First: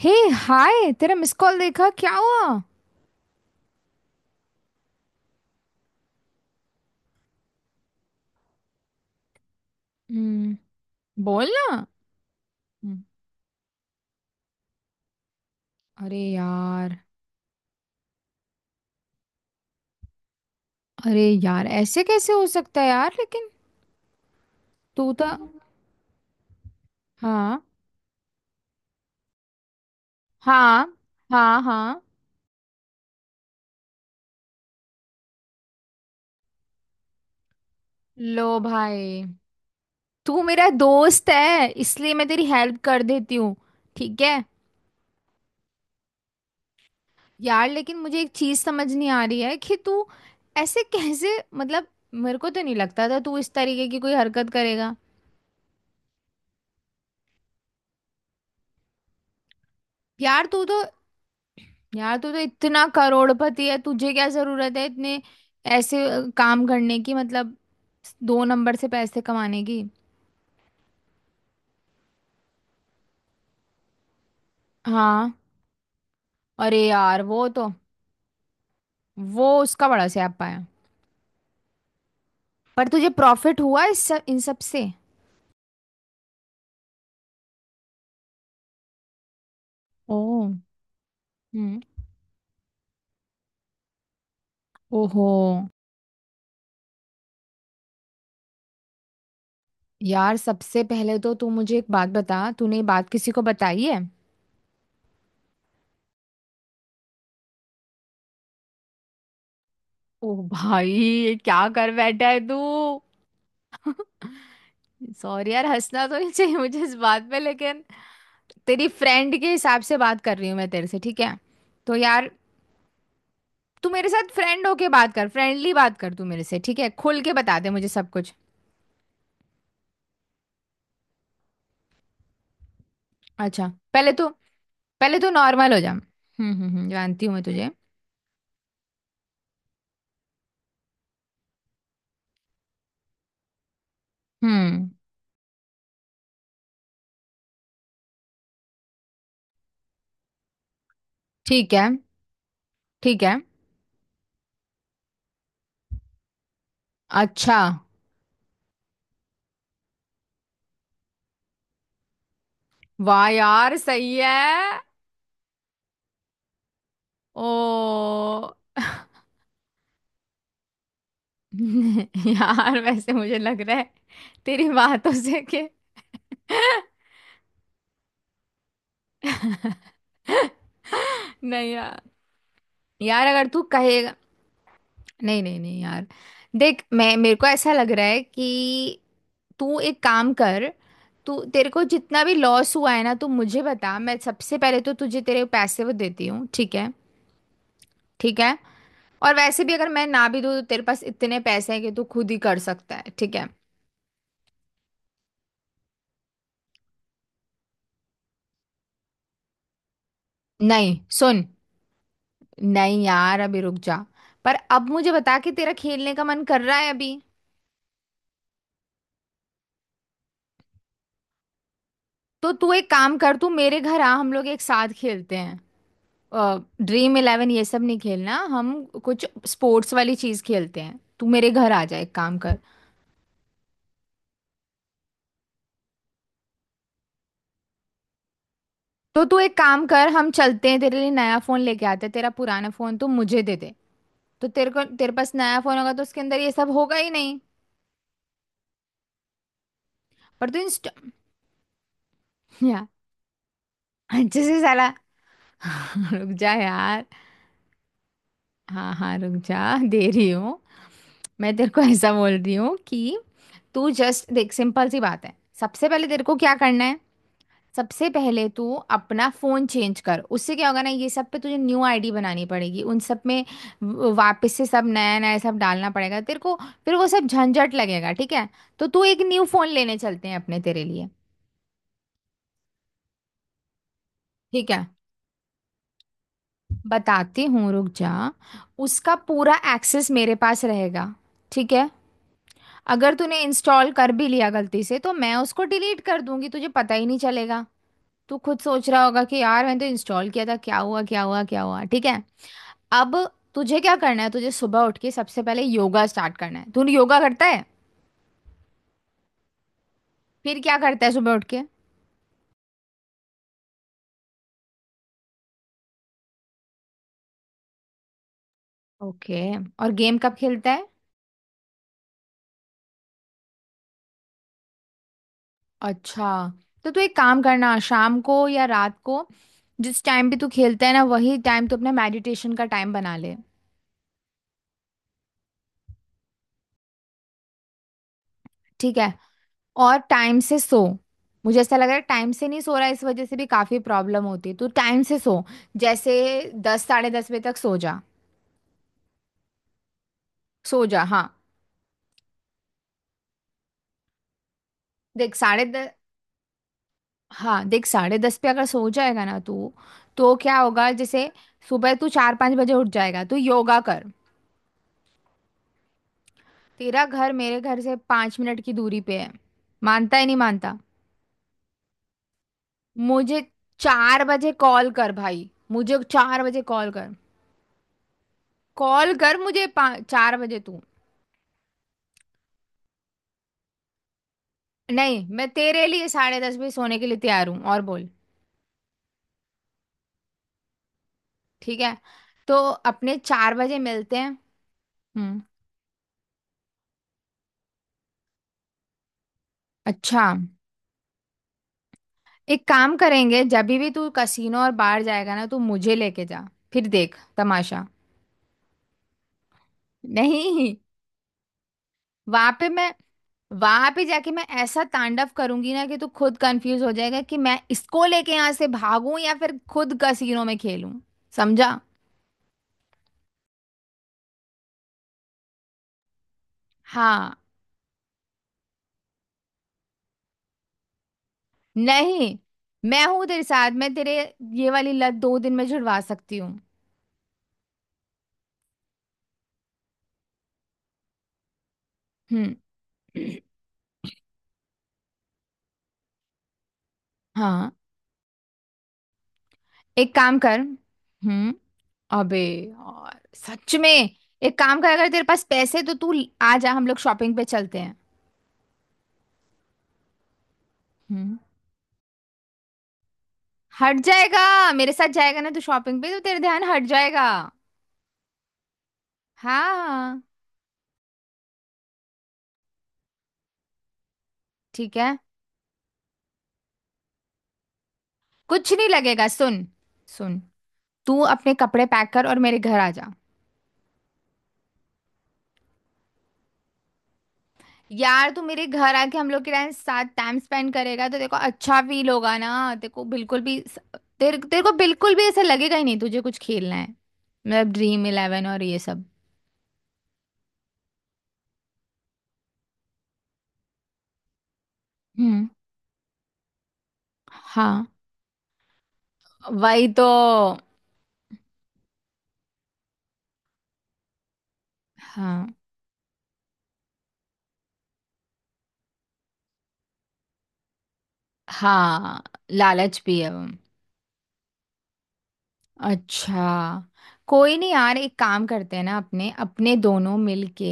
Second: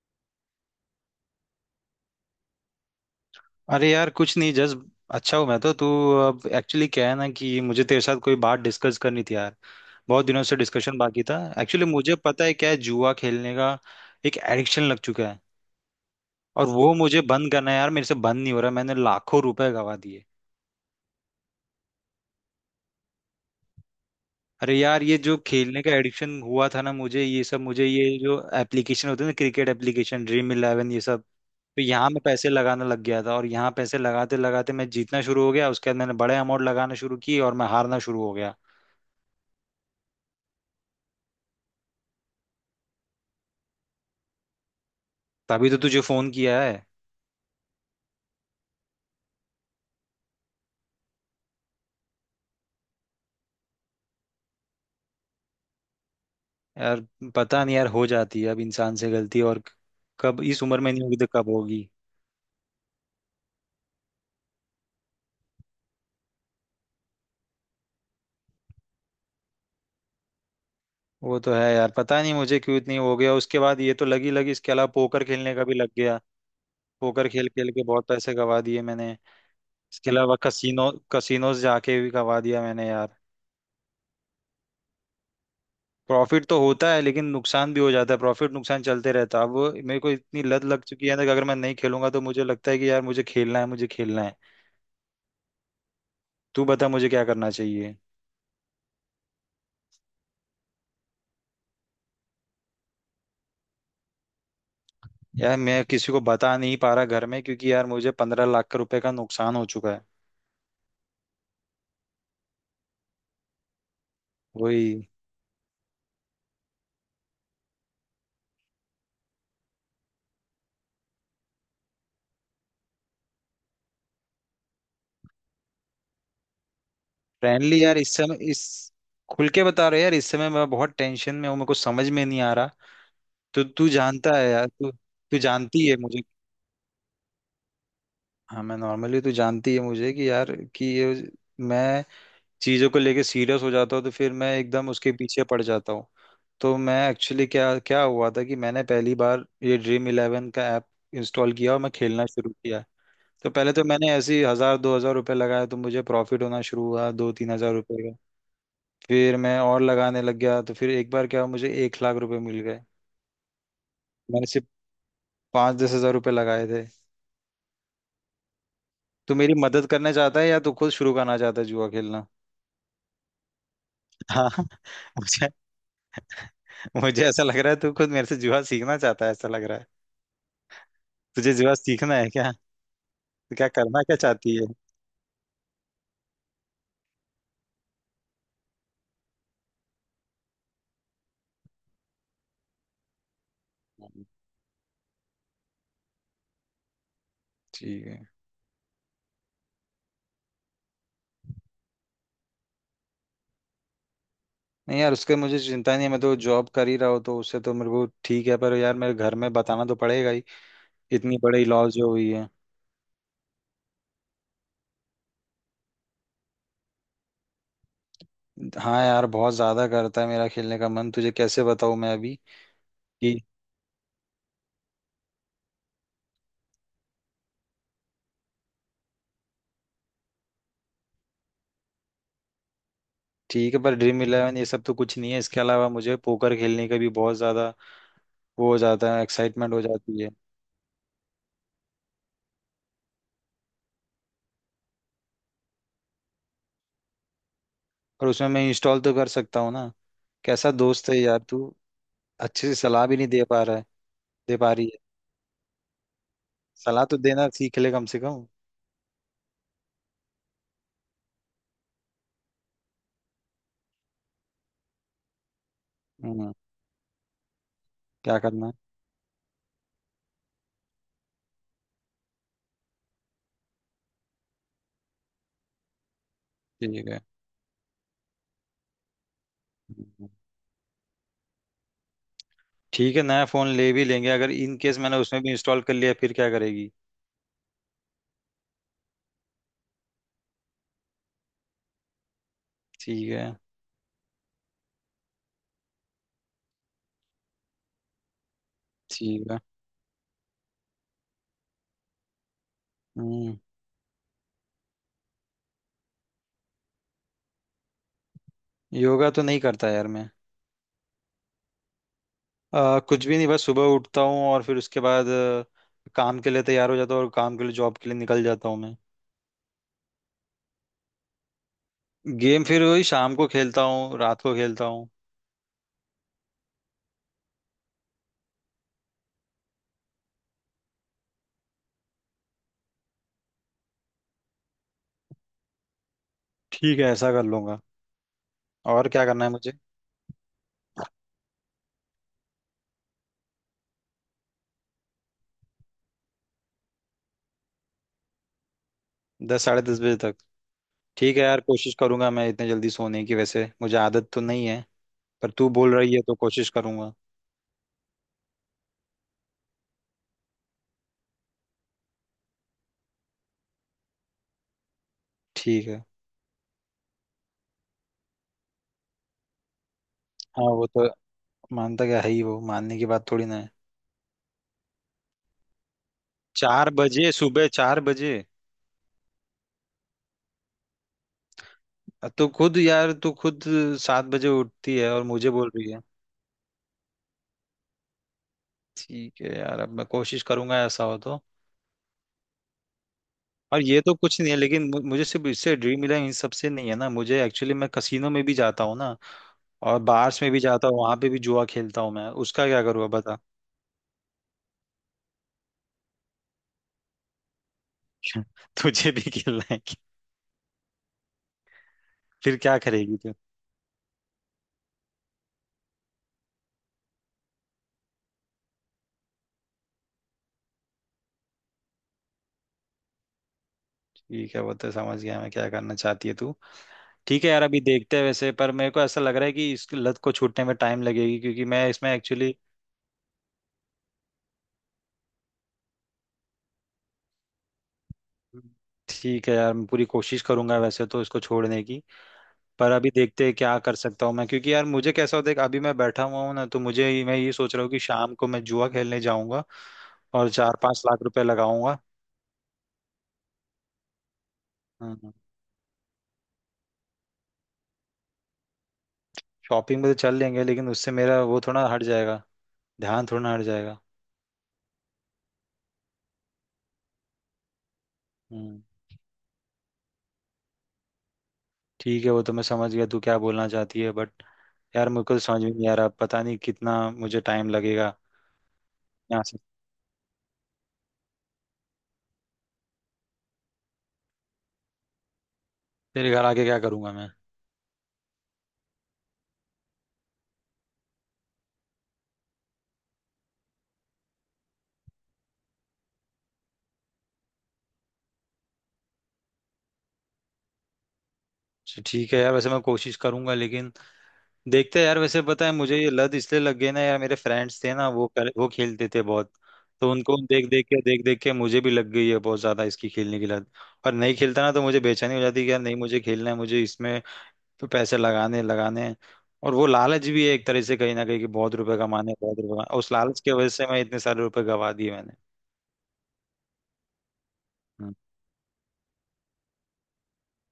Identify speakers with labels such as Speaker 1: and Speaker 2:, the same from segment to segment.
Speaker 1: हे, hi. तेरा miss call देखा, क्या हुआ?
Speaker 2: अरे यार कुछ नहीं, जस्ट अच्छा हूँ मैं तो। तू? अब एक्चुअली क्या है ना, कि मुझे तेरे साथ कोई बात डिस्कस करनी थी यार। बहुत दिनों
Speaker 1: हम्म,
Speaker 2: से डिस्कशन बाकी था।
Speaker 1: बोल ना।
Speaker 2: एक्चुअली मुझे पता है क्या है,
Speaker 1: हम्म।
Speaker 2: जुआ खेलने का एक एडिक्शन लग चुका है
Speaker 1: अरे
Speaker 2: और वो
Speaker 1: यार।
Speaker 2: मुझे बंद करना है यार। मेरे से बंद नहीं हो रहा, मैंने लाखों रुपए गवा दिए।
Speaker 1: अरे यार, ऐसे कैसे हो सकता है यार, लेकिन।
Speaker 2: अरे यार,
Speaker 1: तू
Speaker 2: ये
Speaker 1: तो।
Speaker 2: जो खेलने का एडिक्शन हुआ था ना मुझे, ये
Speaker 1: हाँ,
Speaker 2: सब मुझे ये जो एप्लीकेशन होते हैं ना, क्रिकेट एप्लीकेशन, ड्रीम
Speaker 1: हाँ,
Speaker 2: इलेवन, ये सब।
Speaker 1: हाँ,
Speaker 2: तो
Speaker 1: हाँ।
Speaker 2: यहाँ मैं पैसे लगाने लग गया था और यहाँ पैसे लगाते लगाते मैं जीतना शुरू हो गया। उसके बाद मैंने बड़े अमाउंट लगाना शुरू की और मैं हारना शुरू हो
Speaker 1: लो
Speaker 2: गया।
Speaker 1: भाई। तू मेरा दोस्त है, इसलिए मैं तेरी हेल्प कर देती हूँ। ठीक है।
Speaker 2: तभी तो तुझे फोन किया है।
Speaker 1: यार, लेकिन मुझे एक चीज समझ नहीं आ रही है कि तू। ऐसे कैसे। मतलब। मेरे को तो नहीं लगता था तू इस तरीके की कोई हरकत करेगा।
Speaker 2: यार पता नहीं यार, हो जाती है अब इंसान से गलती, और कब
Speaker 1: यार,
Speaker 2: इस
Speaker 1: तू
Speaker 2: उम्र
Speaker 1: तो।
Speaker 2: में नहीं होगी तो कब होगी।
Speaker 1: यार, तू तो इतना करोड़पति है, तुझे क्या जरूरत है इतने। ऐसे काम करने की, मतलब। दो नंबर से पैसे कमाने की।
Speaker 2: वो तो है यार, पता नहीं मुझे क्यों इतनी हो गया। उसके बाद ये तो लगी लगी। इसके अलावा पोकर
Speaker 1: हाँ।
Speaker 2: खेलने का भी लग गया।
Speaker 1: अरे यार,
Speaker 2: पोकर
Speaker 1: वो
Speaker 2: खेल
Speaker 1: तो।
Speaker 2: खेल के बहुत पैसे गवा दिए मैंने।
Speaker 1: वो उसका बड़ा
Speaker 2: इसके अलावा
Speaker 1: स्यापा है।
Speaker 2: कसिनोज जाके भी गवा दिया
Speaker 1: पर
Speaker 2: मैंने
Speaker 1: तुझे
Speaker 2: यार।
Speaker 1: प्रॉफिट हुआ इस सब, इन सब से?
Speaker 2: प्रॉफिट तो होता है लेकिन नुकसान भी हो जाता है, प्रॉफिट नुकसान चलते रहता है। अब वो मेरे को
Speaker 1: ओ।
Speaker 2: इतनी लत लग चुकी है ना, कि अगर मैं नहीं
Speaker 1: हम्म।
Speaker 2: खेलूंगा तो मुझे लगता है कि यार मुझे खेलना है मुझे खेलना है।
Speaker 1: ओहो।
Speaker 2: तू बता मुझे क्या करना चाहिए।
Speaker 1: यार, सबसे पहले तो तू मुझे एक बात बता, तूने ये बात किसी को बताई है?
Speaker 2: यार मैं किसी को बता नहीं पा रहा घर में, क्योंकि यार मुझे 15 लाख का रुपए का नुकसान हो चुका है।
Speaker 1: ओ भाई, ये क्या कर बैठा है तू?
Speaker 2: वही।
Speaker 1: सॉरी यार, हंसना तो नहीं चाहिए मुझे इस बात पे, लेकिन। तेरी फ्रेंड के हिसाब से बात कर रही हूँ मैं तेरे से, ठीक है। तो यार। तू मेरे साथ फ्रेंड होके बात कर, फ्रेंडली बात कर तू मेरे से। ठीक है, खुल के बता दे
Speaker 2: फ्रेंडली
Speaker 1: मुझे
Speaker 2: यार,
Speaker 1: सब
Speaker 2: इस
Speaker 1: कुछ।
Speaker 2: समय इस खुल के बता रहे यार, इस समय मैं बहुत टेंशन में हूँ, मेरे को समझ में नहीं आ रहा। तो
Speaker 1: अच्छा,
Speaker 2: तू
Speaker 1: पहले तू।
Speaker 2: जानता है यार, तू
Speaker 1: पहले तू
Speaker 2: तू
Speaker 1: नॉर्मल हो
Speaker 2: जानती
Speaker 1: जा।
Speaker 2: है मुझे।
Speaker 1: जानती हूँ मैं तुझे।
Speaker 2: हाँ, मैं नॉर्मली, तू जानती है मुझे कि यार, कि ये मैं चीज़ों को लेके सीरियस हो जाता हूँ तो फिर मैं
Speaker 1: हम्म।
Speaker 2: एकदम उसके पीछे पड़ जाता हूँ। तो मैं एक्चुअली क्या क्या हुआ था, कि मैंने पहली बार ये ड्रीम इलेवन का ऐप इंस्टॉल
Speaker 1: ठीक
Speaker 2: किया और
Speaker 1: है।
Speaker 2: मैं खेलना शुरू किया।
Speaker 1: ठीक है।
Speaker 2: तो पहले तो मैंने ऐसे ही हजार दो हजार रुपये लगाया, तो मुझे प्रॉफिट होना शुरू हुआ, दो तीन
Speaker 1: अच्छा।
Speaker 2: हजार रुपये का। फिर मैं और लगाने लग गया, तो फिर एक बार क्या हुआ, मुझे 1 लाख रुपए मिल गए।
Speaker 1: वाह यार, सही
Speaker 2: मैंने सिर्फ
Speaker 1: है।
Speaker 2: 5-10 हजार रुपये लगाए थे।
Speaker 1: ओ।
Speaker 2: तो मेरी मदद करना चाहता है या तो खुद शुरू करना चाहता है जुआ खेलना।
Speaker 1: यार, वैसे मुझे लग रहा है।
Speaker 2: हाँ
Speaker 1: तेरी बातों से
Speaker 2: मुझे
Speaker 1: के।
Speaker 2: मुझे ऐसा लग रहा है तू खुद मेरे से जुआ सीखना चाहता है, ऐसा लग रहा है। तुझे
Speaker 1: नहीं
Speaker 2: जुआ
Speaker 1: यार।
Speaker 2: सीखना है क्या?
Speaker 1: यार, अगर
Speaker 2: तो
Speaker 1: तू
Speaker 2: क्या
Speaker 1: कहे।
Speaker 2: करना क्या चाहती है?
Speaker 1: नहीं, नहीं, नहीं यार। देख, मैं मेरे को ऐसा लग रहा है कि। तू एक काम कर। तू, तेरे को जितना भी लॉस हुआ है ना, तू मुझे बता। मैं
Speaker 2: हम्म।
Speaker 1: सबसे पहले तो तुझे तेरे पैसे वो देती हूँ, ठीक है।
Speaker 2: ठीक है।
Speaker 1: ठीक है। और वैसे भी अगर मैं ना भी दूँ, तो तेरे पास इतने पैसे हैं कि तू खुद ही कर सकता है, ठीक है।
Speaker 2: नहीं यार, उसके मुझे चिंता नहीं है, मैं तो जॉब कर ही रहा हूँ तो उससे तो मेरे को ठीक है, पर यार मेरे घर में बताना तो पड़ेगा ही,
Speaker 1: नहीं,
Speaker 2: इतनी
Speaker 1: सुन।
Speaker 2: बड़ी लॉस जो हुई है।
Speaker 1: नहीं यार, अभी रुक जा। पर अब मुझे बता कि तेरा खेलने का मन कर रहा है अभी?
Speaker 2: हाँ यार बहुत ज्यादा करता है मेरा खेलने का मन, तुझे कैसे बताऊं मैं अभी
Speaker 1: तो तू एक काम कर,
Speaker 2: कि।
Speaker 1: तू मेरे घर आ, हम लोग एक साथ खेलते हैं। ड्रीम इलेवन ये सब नहीं खेलना हम। कुछ स्पोर्ट्स वाली चीज खेलते हैं। तू मेरे घर आ जा, एक काम कर।
Speaker 2: ठीक है, पर ड्रीम इलेवन ये सब तो कुछ नहीं है, इसके अलावा मुझे पोकर खेलने का भी बहुत ज्यादा वो हो जाता है,
Speaker 1: तो तू एक
Speaker 2: एक्साइटमेंट हो
Speaker 1: काम कर,
Speaker 2: जाती है।
Speaker 1: हम चलते हैं, तेरे लिए नया फोन लेके आते हैं। तेरा पुराना फोन तू मुझे दे दे। तो तेरे पास नया फोन होगा तो उसके अंदर ये सब होगा ही नहीं।
Speaker 2: और उसमें मैं इंस्टॉल तो कर सकता हूँ ना?
Speaker 1: पर तू
Speaker 2: कैसा
Speaker 1: इंस्टा।
Speaker 2: दोस्त है यार तू, अच्छे से
Speaker 1: यार,
Speaker 2: सलाह भी नहीं दे पा रहा है।
Speaker 1: अच्छे
Speaker 2: दे
Speaker 1: से
Speaker 2: पा रही
Speaker 1: साला।
Speaker 2: है,
Speaker 1: रुक जा यार।
Speaker 2: सलाह तो देना सीख ले कम से कम।
Speaker 1: हाँ, हाँ, रुक जा, दे रही हूँ। मैं तेरे को ऐसा बोल रही हूँ कि। तू जस्ट देख, सिंपल सी बात है। सबसे पहले तेरे को
Speaker 2: हम्म।
Speaker 1: क्या करना है? सबसे
Speaker 2: क्या
Speaker 1: पहले
Speaker 2: करना है?
Speaker 1: तू अपना फोन चेंज कर, उससे क्या होगा ना, ये सब पे तुझे न्यू आईडी बनानी पड़ेगी उन सब में। वापस से सब नया नया सब डालना पड़ेगा तेरे को। फिर वो
Speaker 2: ठीक है।
Speaker 1: सब झंझट लगेगा, ठीक है। तो तू एक न्यू फोन लेने चलते
Speaker 2: हम्म,
Speaker 1: हैं अपने, तेरे लिए।
Speaker 2: ठीक है, नया फोन ले भी लेंगे, अगर
Speaker 1: ठीक
Speaker 2: इन
Speaker 1: है।
Speaker 2: केस मैंने उसमें भी इंस्टॉल कर लिया फिर क्या करेगी?
Speaker 1: बताती हूँ, रुक जा। उसका पूरा एक्सेस मेरे पास रहेगा। ठीक है। अगर
Speaker 2: ठीक
Speaker 1: तूने
Speaker 2: है।
Speaker 1: इंस्टॉल कर भी लिया गलती से, तो मैं उसको डिलीट कर दूंगी, तुझे पता ही नहीं चलेगा। तू खुद सोच रहा होगा कि
Speaker 2: ठीक है।
Speaker 1: यार, मैंने तो इंस्टॉल किया था, क्या हुआ क्या हुआ क्या हुआ, ठीक है। अब।
Speaker 2: हम्म।
Speaker 1: तुझे क्या करना है? तुझे सुबह उठ के सबसे पहले योगा स्टार्ट करना है। तू योगा करता है?
Speaker 2: योगा तो नहीं करता यार मैं।
Speaker 1: फिर क्या करता है सुबह उठ के?
Speaker 2: कुछ भी नहीं, बस सुबह उठता हूँ और फिर उसके बाद काम के लिए तैयार हो जाता हूँ, और काम के लिए, जॉब के लिए निकल जाता हूँ मैं।
Speaker 1: ओके। और गेम कब खेलता है?
Speaker 2: गेम फिर वही शाम को खेलता हूँ, रात को खेलता हूँ।
Speaker 1: अच्छा। तो तू एक काम करना, शाम को या रात को। जिस टाइम भी तू खेलता है ना, वही टाइम तू अपना मेडिटेशन का टाइम बना ले।
Speaker 2: ठीक है, ऐसा कर लूंगा।
Speaker 1: ठीक
Speaker 2: और
Speaker 1: है।
Speaker 2: क्या करना है मुझे?
Speaker 1: और टाइम से सो। मुझे ऐसा लग रहा है टाइम से नहीं सो रहा है, इस वजह से भी काफी प्रॉब्लम होती है। तू टाइम से सो। जैसे, 10, 10:30 बजे तक सो जा।
Speaker 2: 10 साढ़े 10 बजे तक।
Speaker 1: सो जा, हाँ।
Speaker 2: ठीक है यार, कोशिश करूंगा मैं इतने जल्दी सोने की, वैसे मुझे आदत तो नहीं है,
Speaker 1: देख
Speaker 2: पर
Speaker 1: साढ़े।
Speaker 2: तू बोल रही है तो कोशिश करूंगा।
Speaker 1: हाँ, देख साढ़े दस पे अगर सो जाएगा ना तू, तो क्या होगा, जैसे, सुबह तू 4-5 बजे उठ जाएगा। तू योगा कर।
Speaker 2: ठीक है।
Speaker 1: तेरा घर मेरे घर से 5 मिनट की दूरी पे है। मानता है नहीं
Speaker 2: हाँ
Speaker 1: मानता।
Speaker 2: वो तो। मानता क्या है ही, वो मानने की बात
Speaker 1: मुझे
Speaker 2: थोड़ी ना है।
Speaker 1: 4 बजे कॉल कर भाई, मुझे 4 बजे कॉल
Speaker 2: चार
Speaker 1: कर।
Speaker 2: बजे? सुबह चार बजे?
Speaker 1: कॉल कर मुझे, 4 बजे तू।
Speaker 2: तो खुद यार, तू खुद 7 बजे उठती है और
Speaker 1: नहीं, मैं
Speaker 2: मुझे बोल
Speaker 1: तेरे
Speaker 2: रही है।
Speaker 1: लिए 10:30 बजे सोने के लिए तैयार हूँ, और बोल।
Speaker 2: ठीक है यार, अब मैं कोशिश करूंगा ऐसा हो तो।
Speaker 1: ठीक है। तो अपने 4 बजे
Speaker 2: और ये तो
Speaker 1: मिलते हैं।
Speaker 2: कुछ नहीं है लेकिन, मुझे
Speaker 1: हम्म।
Speaker 2: सिर्फ इससे ड्रीम मिला है, इन सबसे नहीं है ना, मुझे एक्चुअली, मैं कसिनो में भी जाता हूँ ना, और
Speaker 1: अच्छा,
Speaker 2: बार्स में भी जाता हूँ, वहां पे भी जुआ खेलता हूँ मैं,
Speaker 1: एक
Speaker 2: उसका क्या
Speaker 1: काम
Speaker 2: करूँगा बता।
Speaker 1: करेंगे, जब भी तू कसीनो और बाहर जाएगा ना, तू मुझे लेके जा। फिर देख तमाशा।
Speaker 2: तुझे भी खेलना है
Speaker 1: नहीं। वहां
Speaker 2: फिर
Speaker 1: पे
Speaker 2: क्या
Speaker 1: मैं।
Speaker 2: करेगी तू?
Speaker 1: वहां पे जाके मैं ऐसा तांडव करूंगी ना कि तू खुद कंफ्यूज हो जाएगा कि मैं इसको लेके यहाँ से भागूं या फिर खुद कसीनो में खेलूं। समझा।
Speaker 2: ठीक है, वो तो समझ गया मैं, क्या करना चाहती है तू।
Speaker 1: हाँ।
Speaker 2: ठीक है यार अभी देखते हैं, वैसे पर मेरे को ऐसा लग रहा है कि इस लत को छूटने में टाइम लगेगी, क्योंकि मैं इसमें
Speaker 1: नहीं।
Speaker 2: एक्चुअली।
Speaker 1: मैं हूं तेरे साथ, मैं तेरे। ये वाली लत 2 दिन में छुड़वा सकती हूँ।
Speaker 2: ठीक है यार मैं पूरी कोशिश करूंगा वैसे तो इसको छोड़ने की,
Speaker 1: हम्म।
Speaker 2: पर अभी देखते हैं क्या कर सकता हूँ मैं, क्योंकि यार मुझे कैसा होता है कि अभी मैं बैठा हुआ हूँ ना, तो मुझे मैं ये
Speaker 1: हाँ।
Speaker 2: सोच रहा हूँ कि शाम को मैं जुआ खेलने जाऊंगा
Speaker 1: एक काम
Speaker 2: और
Speaker 1: कर।
Speaker 2: 4-5 लाख रुपए
Speaker 1: हम्म।
Speaker 2: लगाऊंगा।
Speaker 1: अबे। और सच में एक काम कर, अगर तेरे
Speaker 2: हम्म।
Speaker 1: पास पैसे तो तू। आ जा, हम लोग शॉपिंग पे चलते हैं।
Speaker 2: शॉपिंग में तो चल लेंगे, लेकिन उससे
Speaker 1: हम्म।
Speaker 2: मेरा वो थोड़ा हट जाएगा, ध्यान थोड़ा हट जाएगा।
Speaker 1: हट जाएगा। मेरे साथ जाएगा ना तू शॉपिंग पे, तो तेरा ध्यान हट जाएगा।
Speaker 2: हम्म।
Speaker 1: हाँ।
Speaker 2: ठीक है वो तो मैं समझ गया तू क्या बोलना चाहती है, बट
Speaker 1: ठीक
Speaker 2: यार
Speaker 1: है।
Speaker 2: मुझे को तो समझ में नहीं आ रहा, पता नहीं कितना मुझे टाइम लगेगा
Speaker 1: कुछ नहीं लगेगा,
Speaker 2: यहाँ से।
Speaker 1: सुन। सुन। तू अपने कपड़े पैक कर और मेरे घर आ जा।
Speaker 2: तेरे घर आके क्या करूंगा मैं?
Speaker 1: यार, तू मेरे घर आके हम लोग के टाइम साथ टाइम स्पेंड करेगा, तो देखो अच्छा फील होगा ना तेरे को, बिल्कुल भी। तेरे तेरे को बिल्कुल भी ऐसा लगेगा ही नहीं तुझे कुछ खेलना है। मतलब ड्रीम इलेवन और ये सब।
Speaker 2: अच्छा, ठीक है यार, वैसे मैं कोशिश करूंगा लेकिन देखते हैं यार। वैसे
Speaker 1: हम्म।
Speaker 2: पता है मुझे ये लत इसलिए लग गई ना यार, मेरे फ्रेंड्स
Speaker 1: हाँ।
Speaker 2: थे ना, वो खेलते थे बहुत।
Speaker 1: वही तो।
Speaker 2: तो उनको देख देख के मुझे भी लग गई है बहुत ज्यादा इसकी खेलने की लत, और नहीं खेलता ना तो मुझे बेचैनी हो
Speaker 1: हाँ।
Speaker 2: जाती कि यार नहीं मुझे खेलना है, मुझे इसमें तो पैसे लगाने लगाने हैं। और वो लालच भी है एक तरह से कहीं ना कहीं, कि बहुत रुपए
Speaker 1: हाँ।
Speaker 2: कमाने हैं, बहुत रुपए कमाने हैं।
Speaker 1: लालच
Speaker 2: उस
Speaker 1: भी है
Speaker 2: लालच
Speaker 1: वो।
Speaker 2: की वजह से मैं इतने सारे रुपए गवा दिए मैंने।
Speaker 1: अच्छा। कोई नहीं यार, एक
Speaker 2: हम्म,
Speaker 1: काम करते हैं ना, अपने अपने दोनों मिलके।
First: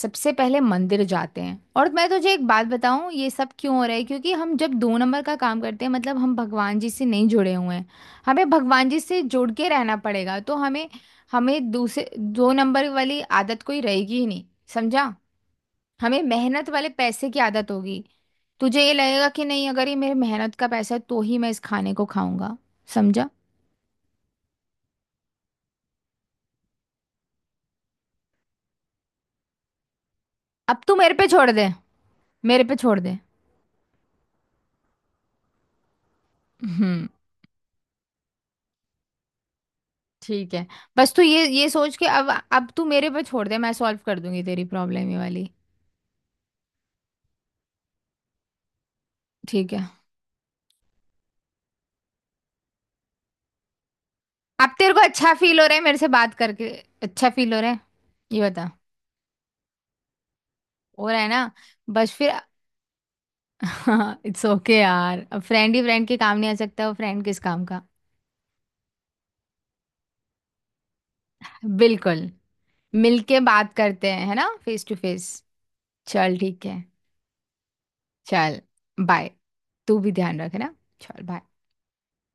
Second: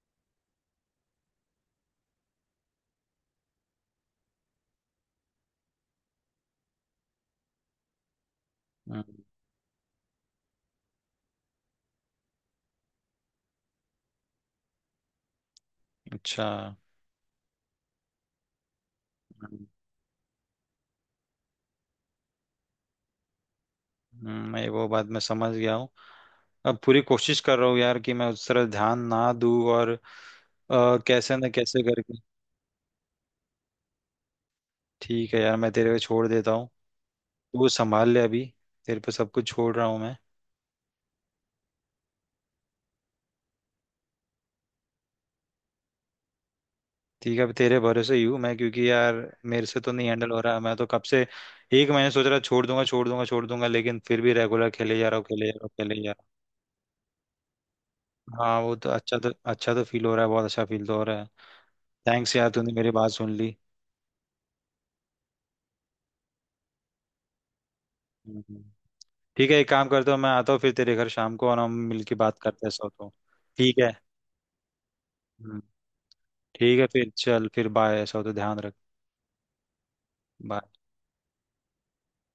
Speaker 1: सबसे पहले मंदिर जाते हैं, और मैं तुझे एक बात बताऊं, ये सब क्यों हो रहा है? क्योंकि हम जब दो नंबर का काम करते हैं, मतलब हम भगवान जी से नहीं जुड़े हुए हैं। हमें भगवान जी
Speaker 2: हम्म,
Speaker 1: से जुड़ के रहना पड़ेगा, तो हमें। हमें दूसरे दो नंबर वाली आदत कोई रहेगी ही नहीं। समझा। हमें
Speaker 2: अच्छा।
Speaker 1: मेहनत वाले पैसे की आदत होगी। तुझे ये लगेगा कि
Speaker 2: हम्म।
Speaker 1: नहीं, अगर ये मेरे मेहनत का पैसा है तो ही मैं इस खाने को खाऊंगा। समझा।
Speaker 2: मैं वो बात मैं समझ गया हूँ। अब पूरी कोशिश कर रहा हूँ यार कि मैं उस तरह ध्यान ना दूँ और
Speaker 1: अब तू मेरे पे
Speaker 2: कैसे ना
Speaker 1: छोड़ दे।
Speaker 2: कैसे करके।
Speaker 1: मेरे पे छोड़ दे।
Speaker 2: ठीक है यार, मैं तेरे पे छोड़ देता हूँ,
Speaker 1: हम्म।
Speaker 2: तू संभाल ले अभी, तेरे पे सब कुछ छोड़ रहा हूँ मैं।
Speaker 1: ठीक है। बस तू ये सोच के, अब तू मेरे पे छोड़ दे, मैं सॉल्व कर दूंगी तेरी प्रॉब्लम ये वाली।
Speaker 2: ठीक है अब तेरे भरोसे ही हूँ मैं, क्योंकि यार मेरे
Speaker 1: ठीक
Speaker 2: से
Speaker 1: है।
Speaker 2: तो नहीं हैंडल हो रहा, मैं तो कब से एक महीने सोच रहा छोड़ दूंगा छोड़ दूंगा छोड़ दूंगा, लेकिन फिर भी रेगुलर
Speaker 1: अब तेरे
Speaker 2: खेले
Speaker 1: को
Speaker 2: जा रहा हूँ
Speaker 1: अच्छा
Speaker 2: खेले जा
Speaker 1: फील
Speaker 2: रहा
Speaker 1: हो
Speaker 2: हूँ
Speaker 1: रहा है मेरे
Speaker 2: खेले
Speaker 1: से
Speaker 2: जा रहा
Speaker 1: बात करके? अच्छा फील हो रहा है?
Speaker 2: हूँ।
Speaker 1: ये
Speaker 2: हाँ
Speaker 1: बता।
Speaker 2: वो तो अच्छा तो फील हो रहा है, बहुत अच्छा फील तो हो
Speaker 1: हो
Speaker 2: रहा
Speaker 1: रहा
Speaker 2: है।
Speaker 1: है ना? बस फिर।
Speaker 2: थैंक्स यार, तूने मेरी बात सुन ली।
Speaker 1: इट्स ओके यार, अब फ्रेंड ही फ्रेंड के काम नहीं आ सकता, वो फ्रेंड किस काम का।
Speaker 2: हम्म। ठीक है, एक काम करते हो, मैं आता हूँ फिर तेरे घर शाम को और हम मिलके
Speaker 1: बिल्कुल।
Speaker 2: बात करते हैं, सो तो।
Speaker 1: मिलके बात
Speaker 2: ठीक है।
Speaker 1: करते हैं, है ना, फेस टू फेस।
Speaker 2: हम्म,
Speaker 1: चल, ठीक है।
Speaker 2: ठीक है फिर, चल फिर बाय, सो तो ध्यान
Speaker 1: चल।
Speaker 2: रख।
Speaker 1: बाय। तू भी ध्यान रख, है
Speaker 2: bye।
Speaker 1: ना। चल बाय।